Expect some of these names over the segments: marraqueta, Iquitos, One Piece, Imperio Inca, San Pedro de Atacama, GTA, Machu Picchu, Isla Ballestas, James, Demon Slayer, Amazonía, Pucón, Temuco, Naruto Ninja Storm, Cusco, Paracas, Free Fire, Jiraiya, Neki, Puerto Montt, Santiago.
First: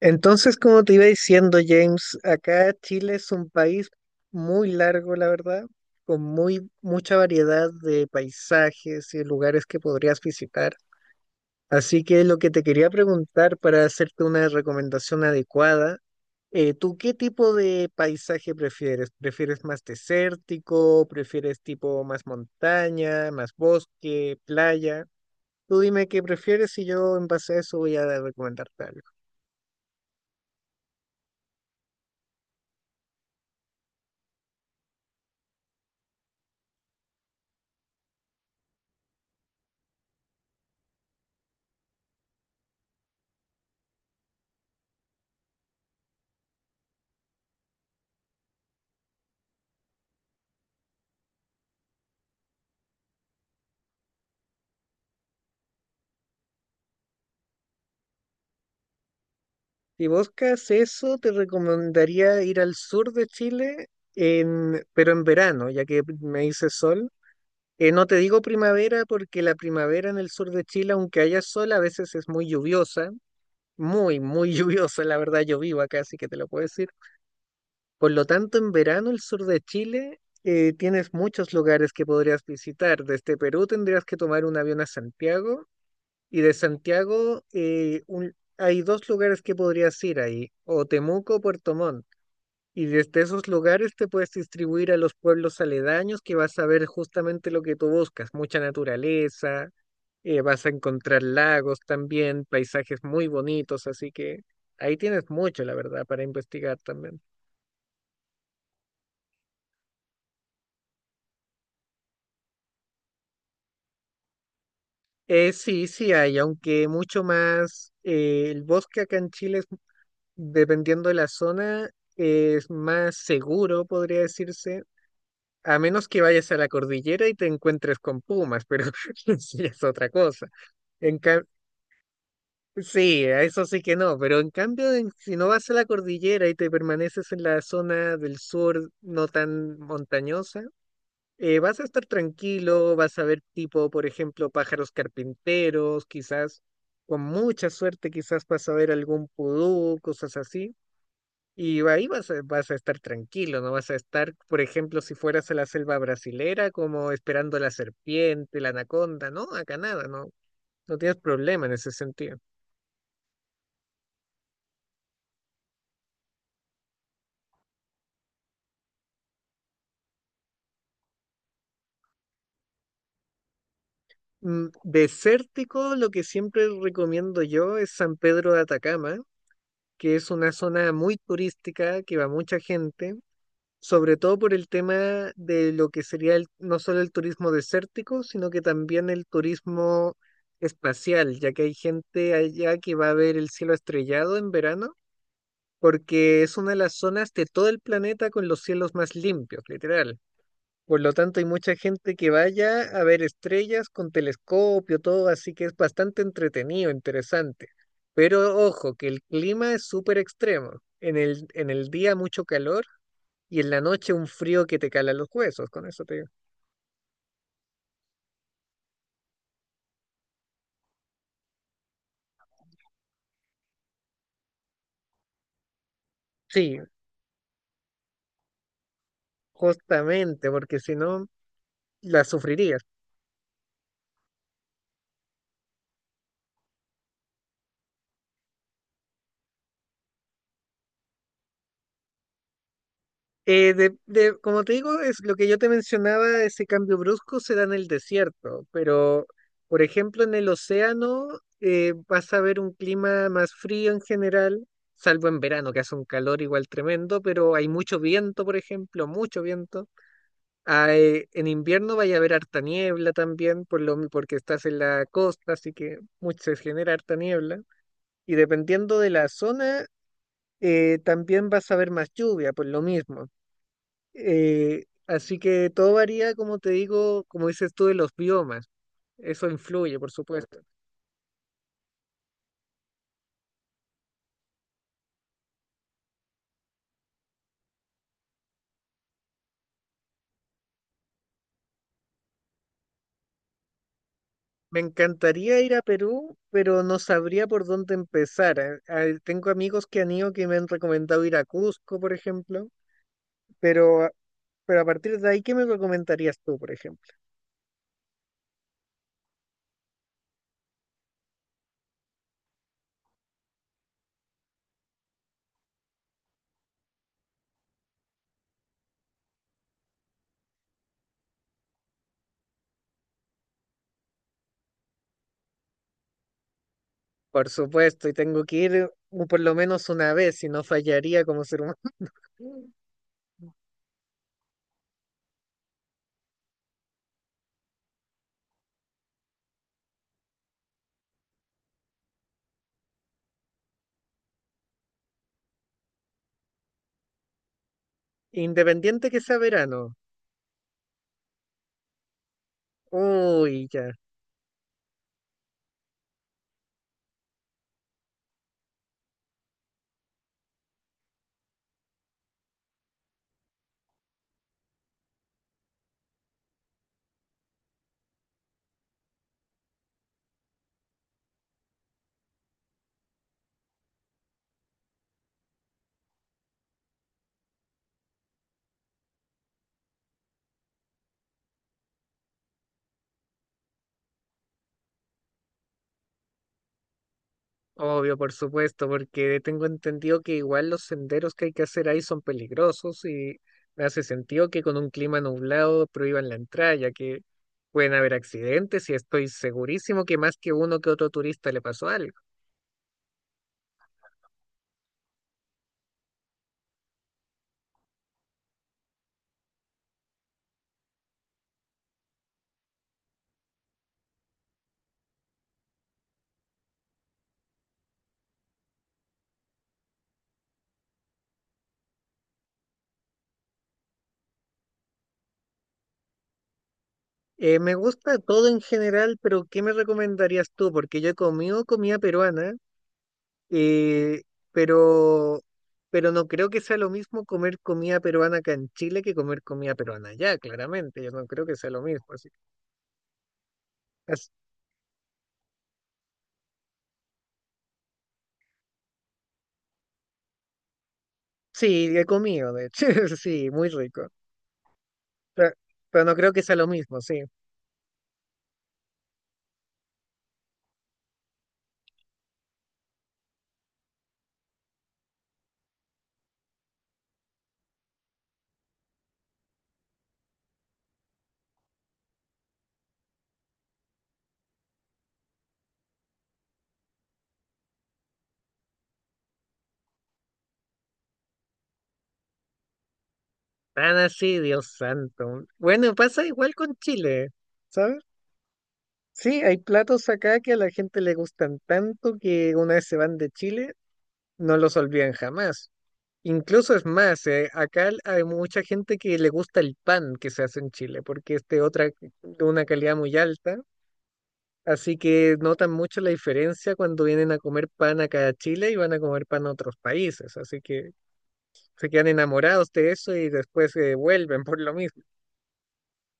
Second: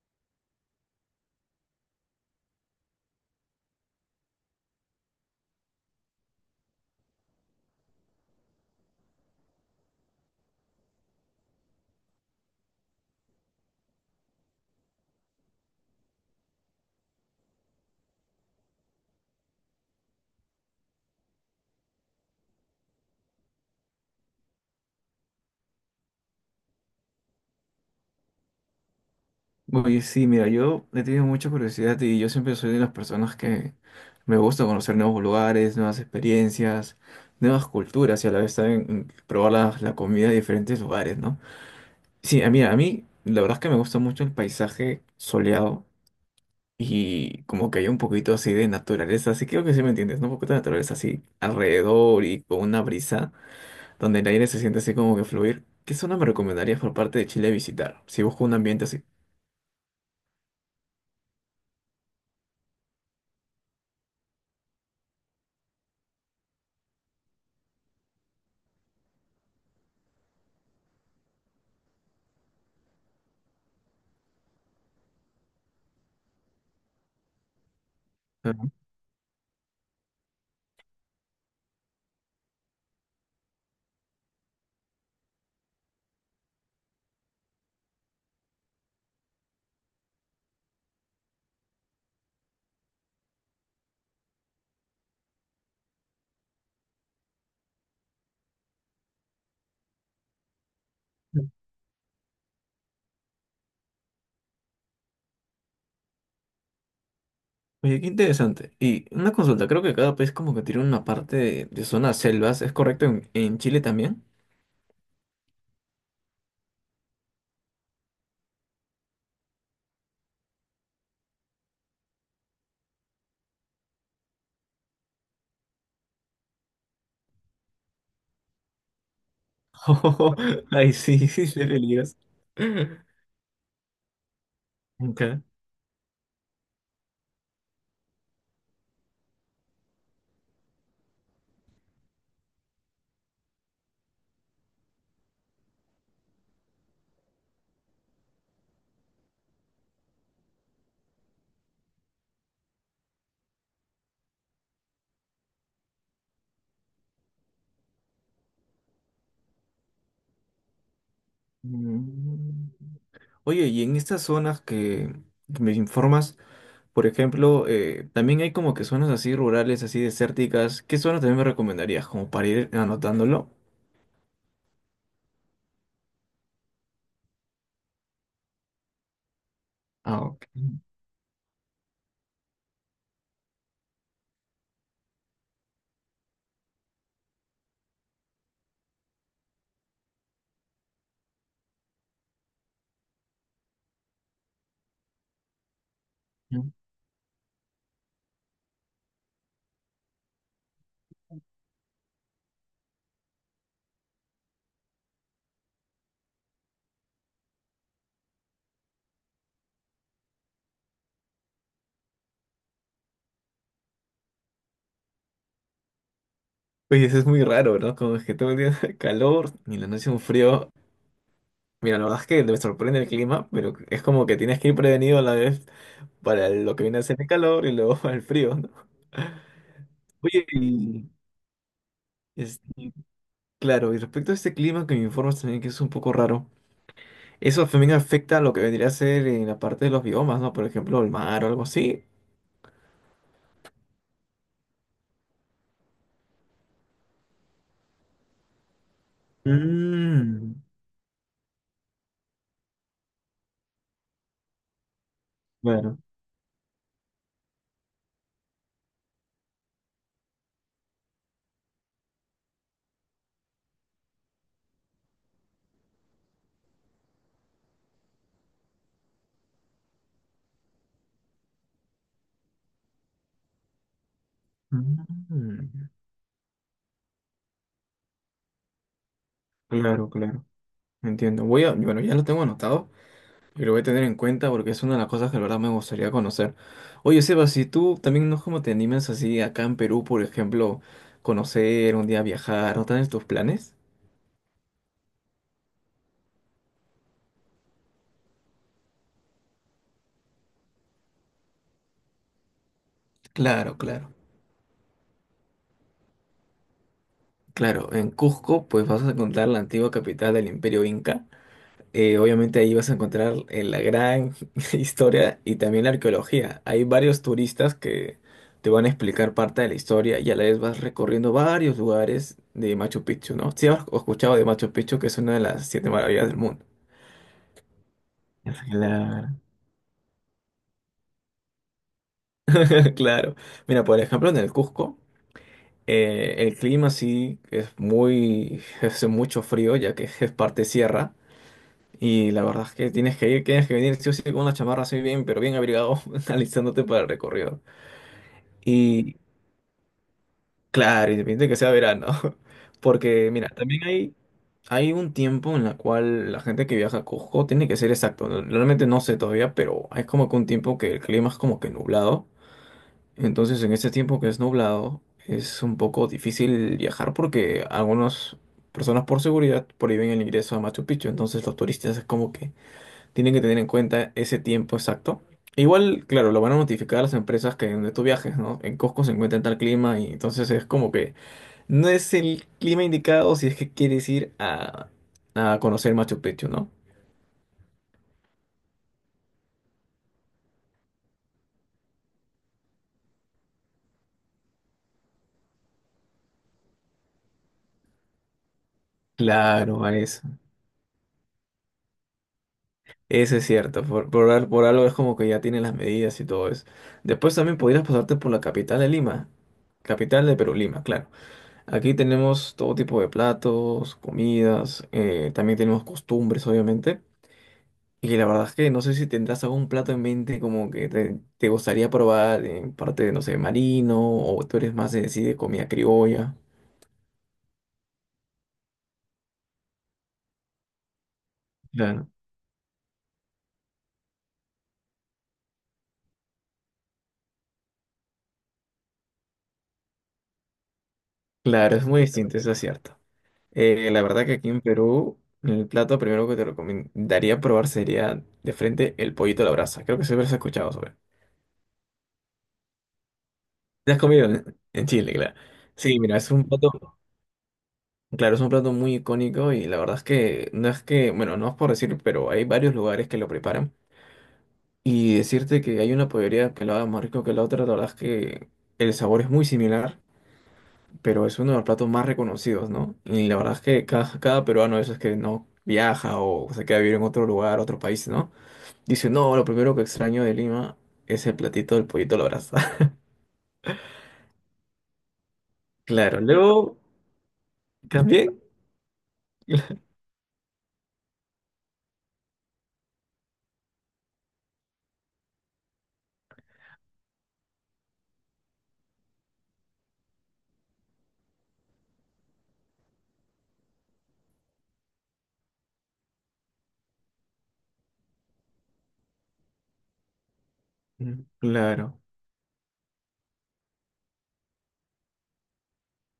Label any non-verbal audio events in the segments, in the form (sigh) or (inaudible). Entonces, como te iba diciendo, James, acá Chile es un país muy largo, la verdad, con muy mucha variedad de paisajes y lugares que podrías visitar. Así que lo que te quería preguntar para hacerte una recomendación adecuada, ¿tú qué tipo de paisaje prefieres? ¿Prefieres más desértico? ¿Prefieres tipo más montaña, más bosque, playa? Tú dime qué prefieres y yo en base a eso voy a recomendarte algo. Oye, sí, mira, yo he tenido mucha curiosidad y yo siempre soy de las personas que me gusta conocer nuevos lugares, nuevas experiencias, nuevas culturas y a la vez también probar la comida de diferentes lugares, ¿no? Sí, a mí la verdad es que me gusta mucho el paisaje soleado y como que hay un poquito así de naturaleza, así creo que sí me entiendes, ¿no? Un poquito de naturaleza así alrededor y con una brisa donde el aire se siente así como que fluir. ¿Qué zona me recomendarías por parte de Chile visitar si busco un ambiente así? Si buscas eso, te recomendaría ir al sur de Chile, pero en verano, ya que me dice sol. No te digo primavera porque la primavera en el sur de Chile, aunque haya sol, a veces es muy lluviosa, muy, muy (laughs) lluviosa, la verdad yo vivo acá, así que te lo puedo decir. Por lo tanto, Ajá. en verano el sur de Chile tienes muchos lugares que podrías visitar. Desde Perú tendrías que tomar un avión a Santiago y de Santiago hay dos lugares que podrías ir ahí, o Temuco o Puerto Montt. Y desde esos lugares te puedes distribuir a los pueblos aledaños que vas a ver justamente lo que tú buscas, mucha naturaleza, vas a encontrar lagos también, paisajes muy bonitos, así que ahí tienes mucho, la verdad, para investigar también. Oye, qué interesante. Y una consulta, creo que cada país como que tiene una parte de zonas selvas. ¿Es correcto en Chile también? Sí, sí hay, aunque mucho más, el bosque acá en Chile, dependiendo de la zona, es más seguro, podría decirse. A menos que vayas a la cordillera y te encuentres con pumas, pero (laughs) sí es otra cosa. (laughs) Ay, En sí, ca- sí, qué peligros. sí, a eso sí que no, pero en cambio, si Okay. no vas a la cordillera y te permaneces en la zona del sur no tan montañosa, vas a estar tranquilo, vas a ver tipo, por ejemplo, pájaros carpinteros, quizás con mucha suerte, quizás vas a ver algún pudú, cosas así. Y ahí vas a estar tranquilo, no vas a estar, por ejemplo, si fueras a la selva brasilera, como esperando la serpiente, la anaconda, ¿no? Acá nada, no, no tienes problema en ese sentido. Mm. Oye, y en estas zonas que me informas, por ejemplo, también hay como que zonas así rurales, así desérticas. ¿Qué zonas también me recomendarías? Como para ir anotándolo. Desértico, lo que siempre recomiendo yo es San Pedro de Atacama, que Ah, es ok. una zona muy turística que va mucha gente sobre todo por el tema de lo que sería no solo el turismo desértico, sino que también el turismo espacial, ya que hay gente allá que va a ver el cielo estrellado en verano, porque es una de las zonas de todo el planeta con los cielos más limpios, literal. Por lo tanto, hay mucha gente que vaya a ver estrellas con telescopio, todo, así que es bastante entretenido, interesante. Pero ojo, que el clima es súper extremo. En el día mucho calor y en la noche un frío que te cala los huesos, con eso te digo. Oye, eso es muy raro, ¿no? Como es que todo el día (laughs) calor y la noche un frío. Mira, la verdad es que me sorprende el clima, pero es como que tienes que ir prevenido a la vez para lo Sí, que viene a ser el calor y luego (laughs) el frío, ¿no? Oye, justamente, porque si y, no, la sufrirías. este, claro, y respecto a este clima que me informas también que es un poco raro, eso también afecta a lo que vendría a ser en la parte de los biomas, ¿no? Por ejemplo, el mar o algo así. Como te digo, es lo que yo te mencionaba, ese cambio brusco se da en el desierto, pero, por ejemplo, en el Mm, océano vas a ver un clima más frío en general, salvo en verano, que hace claro. un calor igual tremendo, pero hay mucho viento, por ejemplo, mucho viento. En invierno vaya a haber harta niebla también, porque estás en la costa, así que mucho se genera harta niebla. Y dependiendo de la zona, también vas a ver más lluvia, por lo mismo. Así que Mm, todo varía, como te digo, como dices tú, de los biomas. Eso influye, por claro, claro. supuesto. Entiendo. Voy a, bueno, ya lo tengo anotado. Y lo voy a tener en cuenta porque es una de las cosas que la verdad me gustaría conocer. Oye, Seba, si tú también no es como te animas así acá en Perú, por ejemplo, conocer, un día viajar, ¿no tienes tus planes? Me encantaría ir a Perú, pero no sabría por dónde empezar. Tengo amigos que han ido que me han recomendado ir a Cusco, por ejemplo, Claro, pero... claro. Pero a partir de ahí, ¿qué me recomendarías tú, por ejemplo? Claro, en Cusco pues vas a encontrar la antigua capital del Imperio Inca. Obviamente ahí vas a encontrar la gran (laughs) historia y también la arqueología. Hay varios turistas que te van a explicar parte de la historia y a la vez vas recorriendo varios lugares de Machu Picchu, ¿no? Si has escuchado de Machu Picchu, que es una de las siete maravillas del mundo. Por supuesto, y tengo que ir Claro. por lo menos una vez, si no fallaría como ser humano. (laughs) Claro. Mira, por ejemplo, en el Cusco, el clima sí es muy, (laughs) hace mucho frío, ya que es parte sierra. Y la verdad es que tienes que ir, tienes que venir sí o sí con una chamarra así bien, pero bien abrigado, (laughs) alistándote para el recorrido. (laughs) Independiente Y que sea verano. claro, independiente de que sea verano, (laughs) porque mira, Uy, también ya. hay un tiempo en la cual la gente que viaja a Cusco tiene que ser exacto. Realmente no sé todavía, pero es como que un tiempo que el clima es como que nublado. Entonces, en este tiempo que es nublado, es un poco difícil viajar porque algunas personas por seguridad prohíben el ingreso a Machu Picchu. Entonces, los turistas es como que tienen que tener en cuenta ese tiempo exacto. Igual, claro, lo van a notificar a las empresas que donde tú viajes, ¿no? En Cusco se encuentra en tal clima y entonces es como que no es el clima indicado si es que quieres ir a conocer Machu Picchu, ¿no? Obvio, por supuesto, porque tengo entendido que igual los senderos que hay que hacer ahí son peligrosos y me hace sentido que con un clima nublado prohíban la entrada, ya que pueden haber accidentes y estoy Claro, a segurísimo que eso. más que uno que otro turista le pasó algo. Eso es cierto. Por algo es como que ya tienen las medidas y todo eso. Después también podrías pasarte por la capital de Lima. Capital de Perú, Lima, claro. Aquí tenemos todo tipo de platos, comidas, también tenemos costumbres, obviamente. Y la verdad es que no sé si tendrás algún plato en mente como que te gustaría probar en parte de, no sé, marino, o tú eres más de, sí, de comida criolla. Me gusta todo en general, pero ¿qué me recomendarías tú? Porque yo he comido comida Claro. peruana. Eh, pero, pero no creo que sea lo mismo comer comida peruana acá en Chile que comer comida peruana allá, claramente. Yo no creo que sea Claro, lo es muy mismo. Distinto, eso es cierto. La verdad as- que aquí en Perú, el plato primero que te recomendaría probar sería de frente el pollito a la brasa. Creo que siempre has escuchado sobre. sí, he comido, de hecho, (laughs) sí, muy ¿Te has rico. comido en Chile, claro? Pero, Sí, pero no mira, es creo que un sea lo plato, mismo, sí. claro, es un plato muy icónico y la verdad es que no es que, bueno, no es por decir, pero hay varios lugares que lo preparan. Y decirte que hay una pollería que lo haga más rico que la otra, la verdad es que el sabor es muy similar, pero es uno de los platos más reconocidos, ¿no? Y la verdad es que cada peruano de esos que no viaja o se queda a vivir en otro lugar, otro país, ¿no? Dice, no, lo primero que extraño de Lima es el platito del pollito a la brasa. (laughs) Tan así, Dios santo. Bueno, Claro, pasa igual con luego Chile, ¿sabes? también. Sí, hay platos acá que a la gente le gustan tanto que una vez se van de Chile, no los olvidan jamás. Incluso es más, acá hay mucha gente que le gusta el pan que se hace en Chile, porque es de de una calidad muy alta, así que notan mucho la diferencia cuando vienen a comer pan acá a Chile y van a comer pan a otros países, así que Mm, se claro. quedan enamorados de eso y después se vuelven por lo mismo.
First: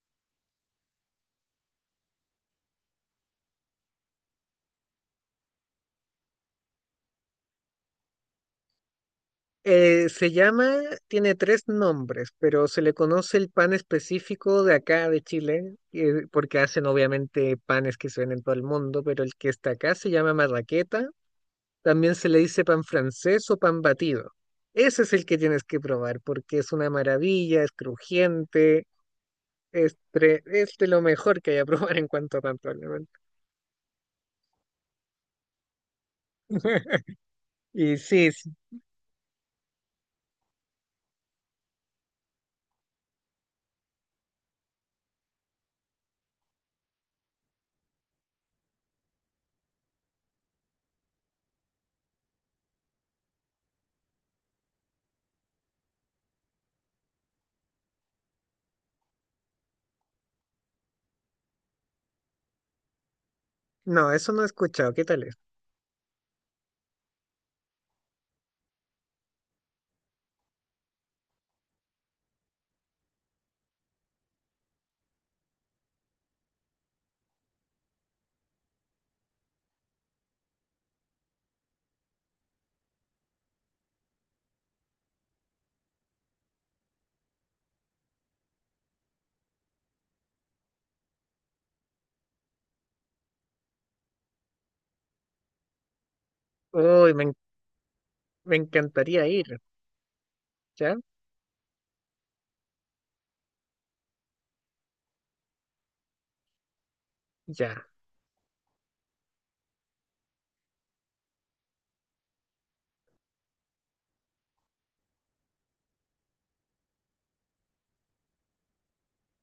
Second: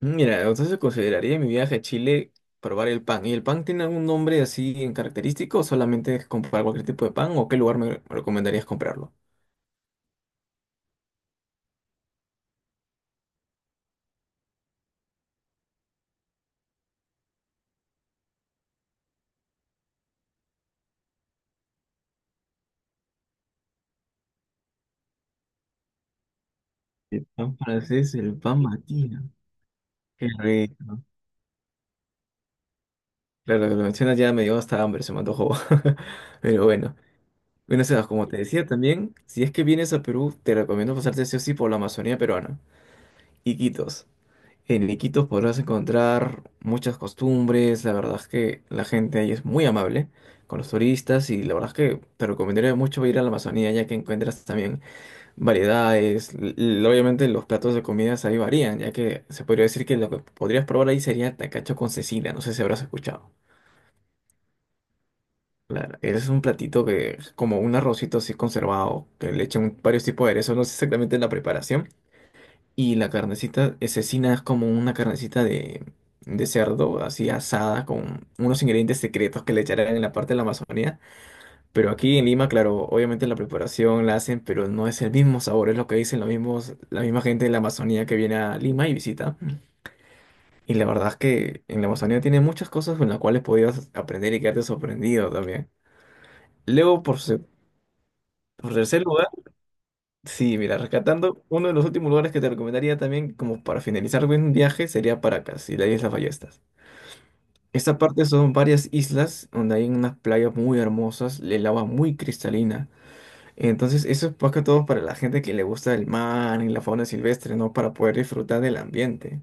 Mira, entonces consideraría mi viaje a Chile probar el pan. ¿Y el pan tiene algún nombre así en característico o solamente es comprar cualquier tipo de pan o qué lugar me recomendarías comprarlo? Eh, se llama, Tiene tres nombres, pero se le conoce el pan específico de acá de Chile, porque hacen obviamente panes que se ven en todo el mundo, pero el que está acá se llama marraqueta. También se le dice pan francés o pan batido. Ese es el que tienes que probar porque es una El pan maravilla, es francés, el pan crujiente, matino. Qué es de lo rico. mejor que hay a (laughs) probar en cuanto a pan, probablemente. Claro, lo mencionas ya me dio hasta hambre, se me antojó. (laughs) Pero bueno. (laughs) Bueno, Y Sebas, como sí, te sí. decía también, si es que vienes a Perú, te recomiendo pasarte sí o sí por la Amazonía peruana. Iquitos. En Iquitos podrás encontrar muchas costumbres, la verdad es que la gente ahí es muy amable con los turistas y la verdad es que te recomendaría mucho ir a la Amazonía ya que encuentras también variedades, obviamente los platos de comidas ahí varían ya que se podría decir que lo que podrías probar ahí sería tacacho con cecina, no sé si habrás escuchado. No, eso no he escuchado. ¿Qué tal es? Claro, es un platito que es como un arrocito así conservado, que le echan varios tipos de aderezos, no sé exactamente la preparación, y la carnecita cecina es como una carnecita de cerdo, así asada, con unos ingredientes secretos que le echarán en la parte de la Amazonía. Pero aquí en Lima, claro, obviamente la preparación la hacen, pero no es el mismo sabor, es lo que dicen los mismos, la misma gente de la Amazonía que viene a Lima y visita. Y la verdad es que en la Amazonía tiene muchas cosas con las cuales podías aprender y quedarte sorprendido también. Luego, Uy, por, me, en- se- Me por tercer encantaría lugar, ir. sí, mira, ¿Ya? rescatando, uno de los últimos lugares que te recomendaría también, como para finalizar un viaje, sería Paracas y la Isla Ballestas. Ya. Esta parte son varias islas donde hay unas playas muy hermosas, el agua muy cristalina. Entonces, eso es más que todo para la gente que le gusta el mar y la fauna silvestre, ¿no? Para poder disfrutar del ambiente.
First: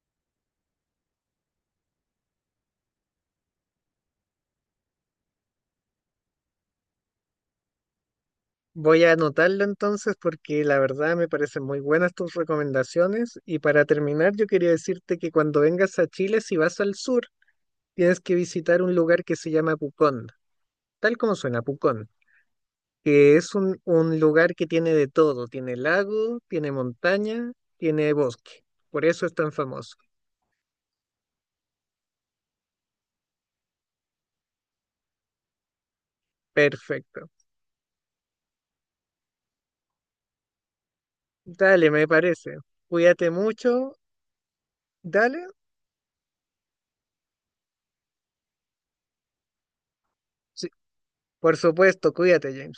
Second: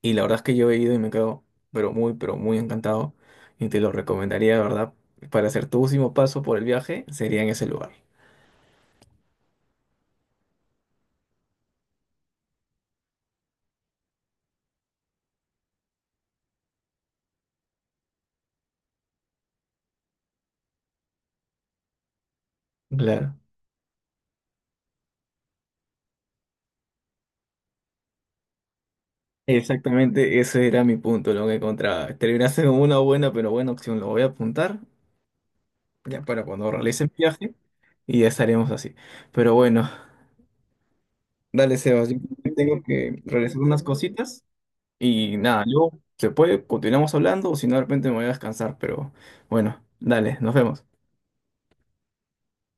Y la verdad es que yo he ido y me quedo, pero muy encantado. Y te lo recomendaría, de verdad, para hacer tu último paso por el viaje, sería en ese lugar. Voy a anotarlo entonces porque la verdad me parecen muy buenas tus recomendaciones. Y para terminar, yo quería decirte que cuando vengas a Chile, si vas al sur, tienes que visitar un lugar que se llama Pucón, tal como suena Pucón. Claro. Que es un lugar que tiene de todo, tiene lago, tiene montaña, tiene bosque. Por eso es tan famoso. Exactamente, ese era mi punto, lo que encontraba. Terminaste con una buena, pero buena opción. Lo voy a apuntar ya para cuando realice el Perfecto. viaje y ya estaremos así. Pero bueno, dale, Dale, me Sebas. Yo parece. tengo que Cuídate realizar unas mucho. cositas y Dale. nada, luego se puede, continuamos hablando o si no, de repente me voy a descansar. Pero bueno, dale, nos Sí, vemos. por supuesto, cuídate, Jane.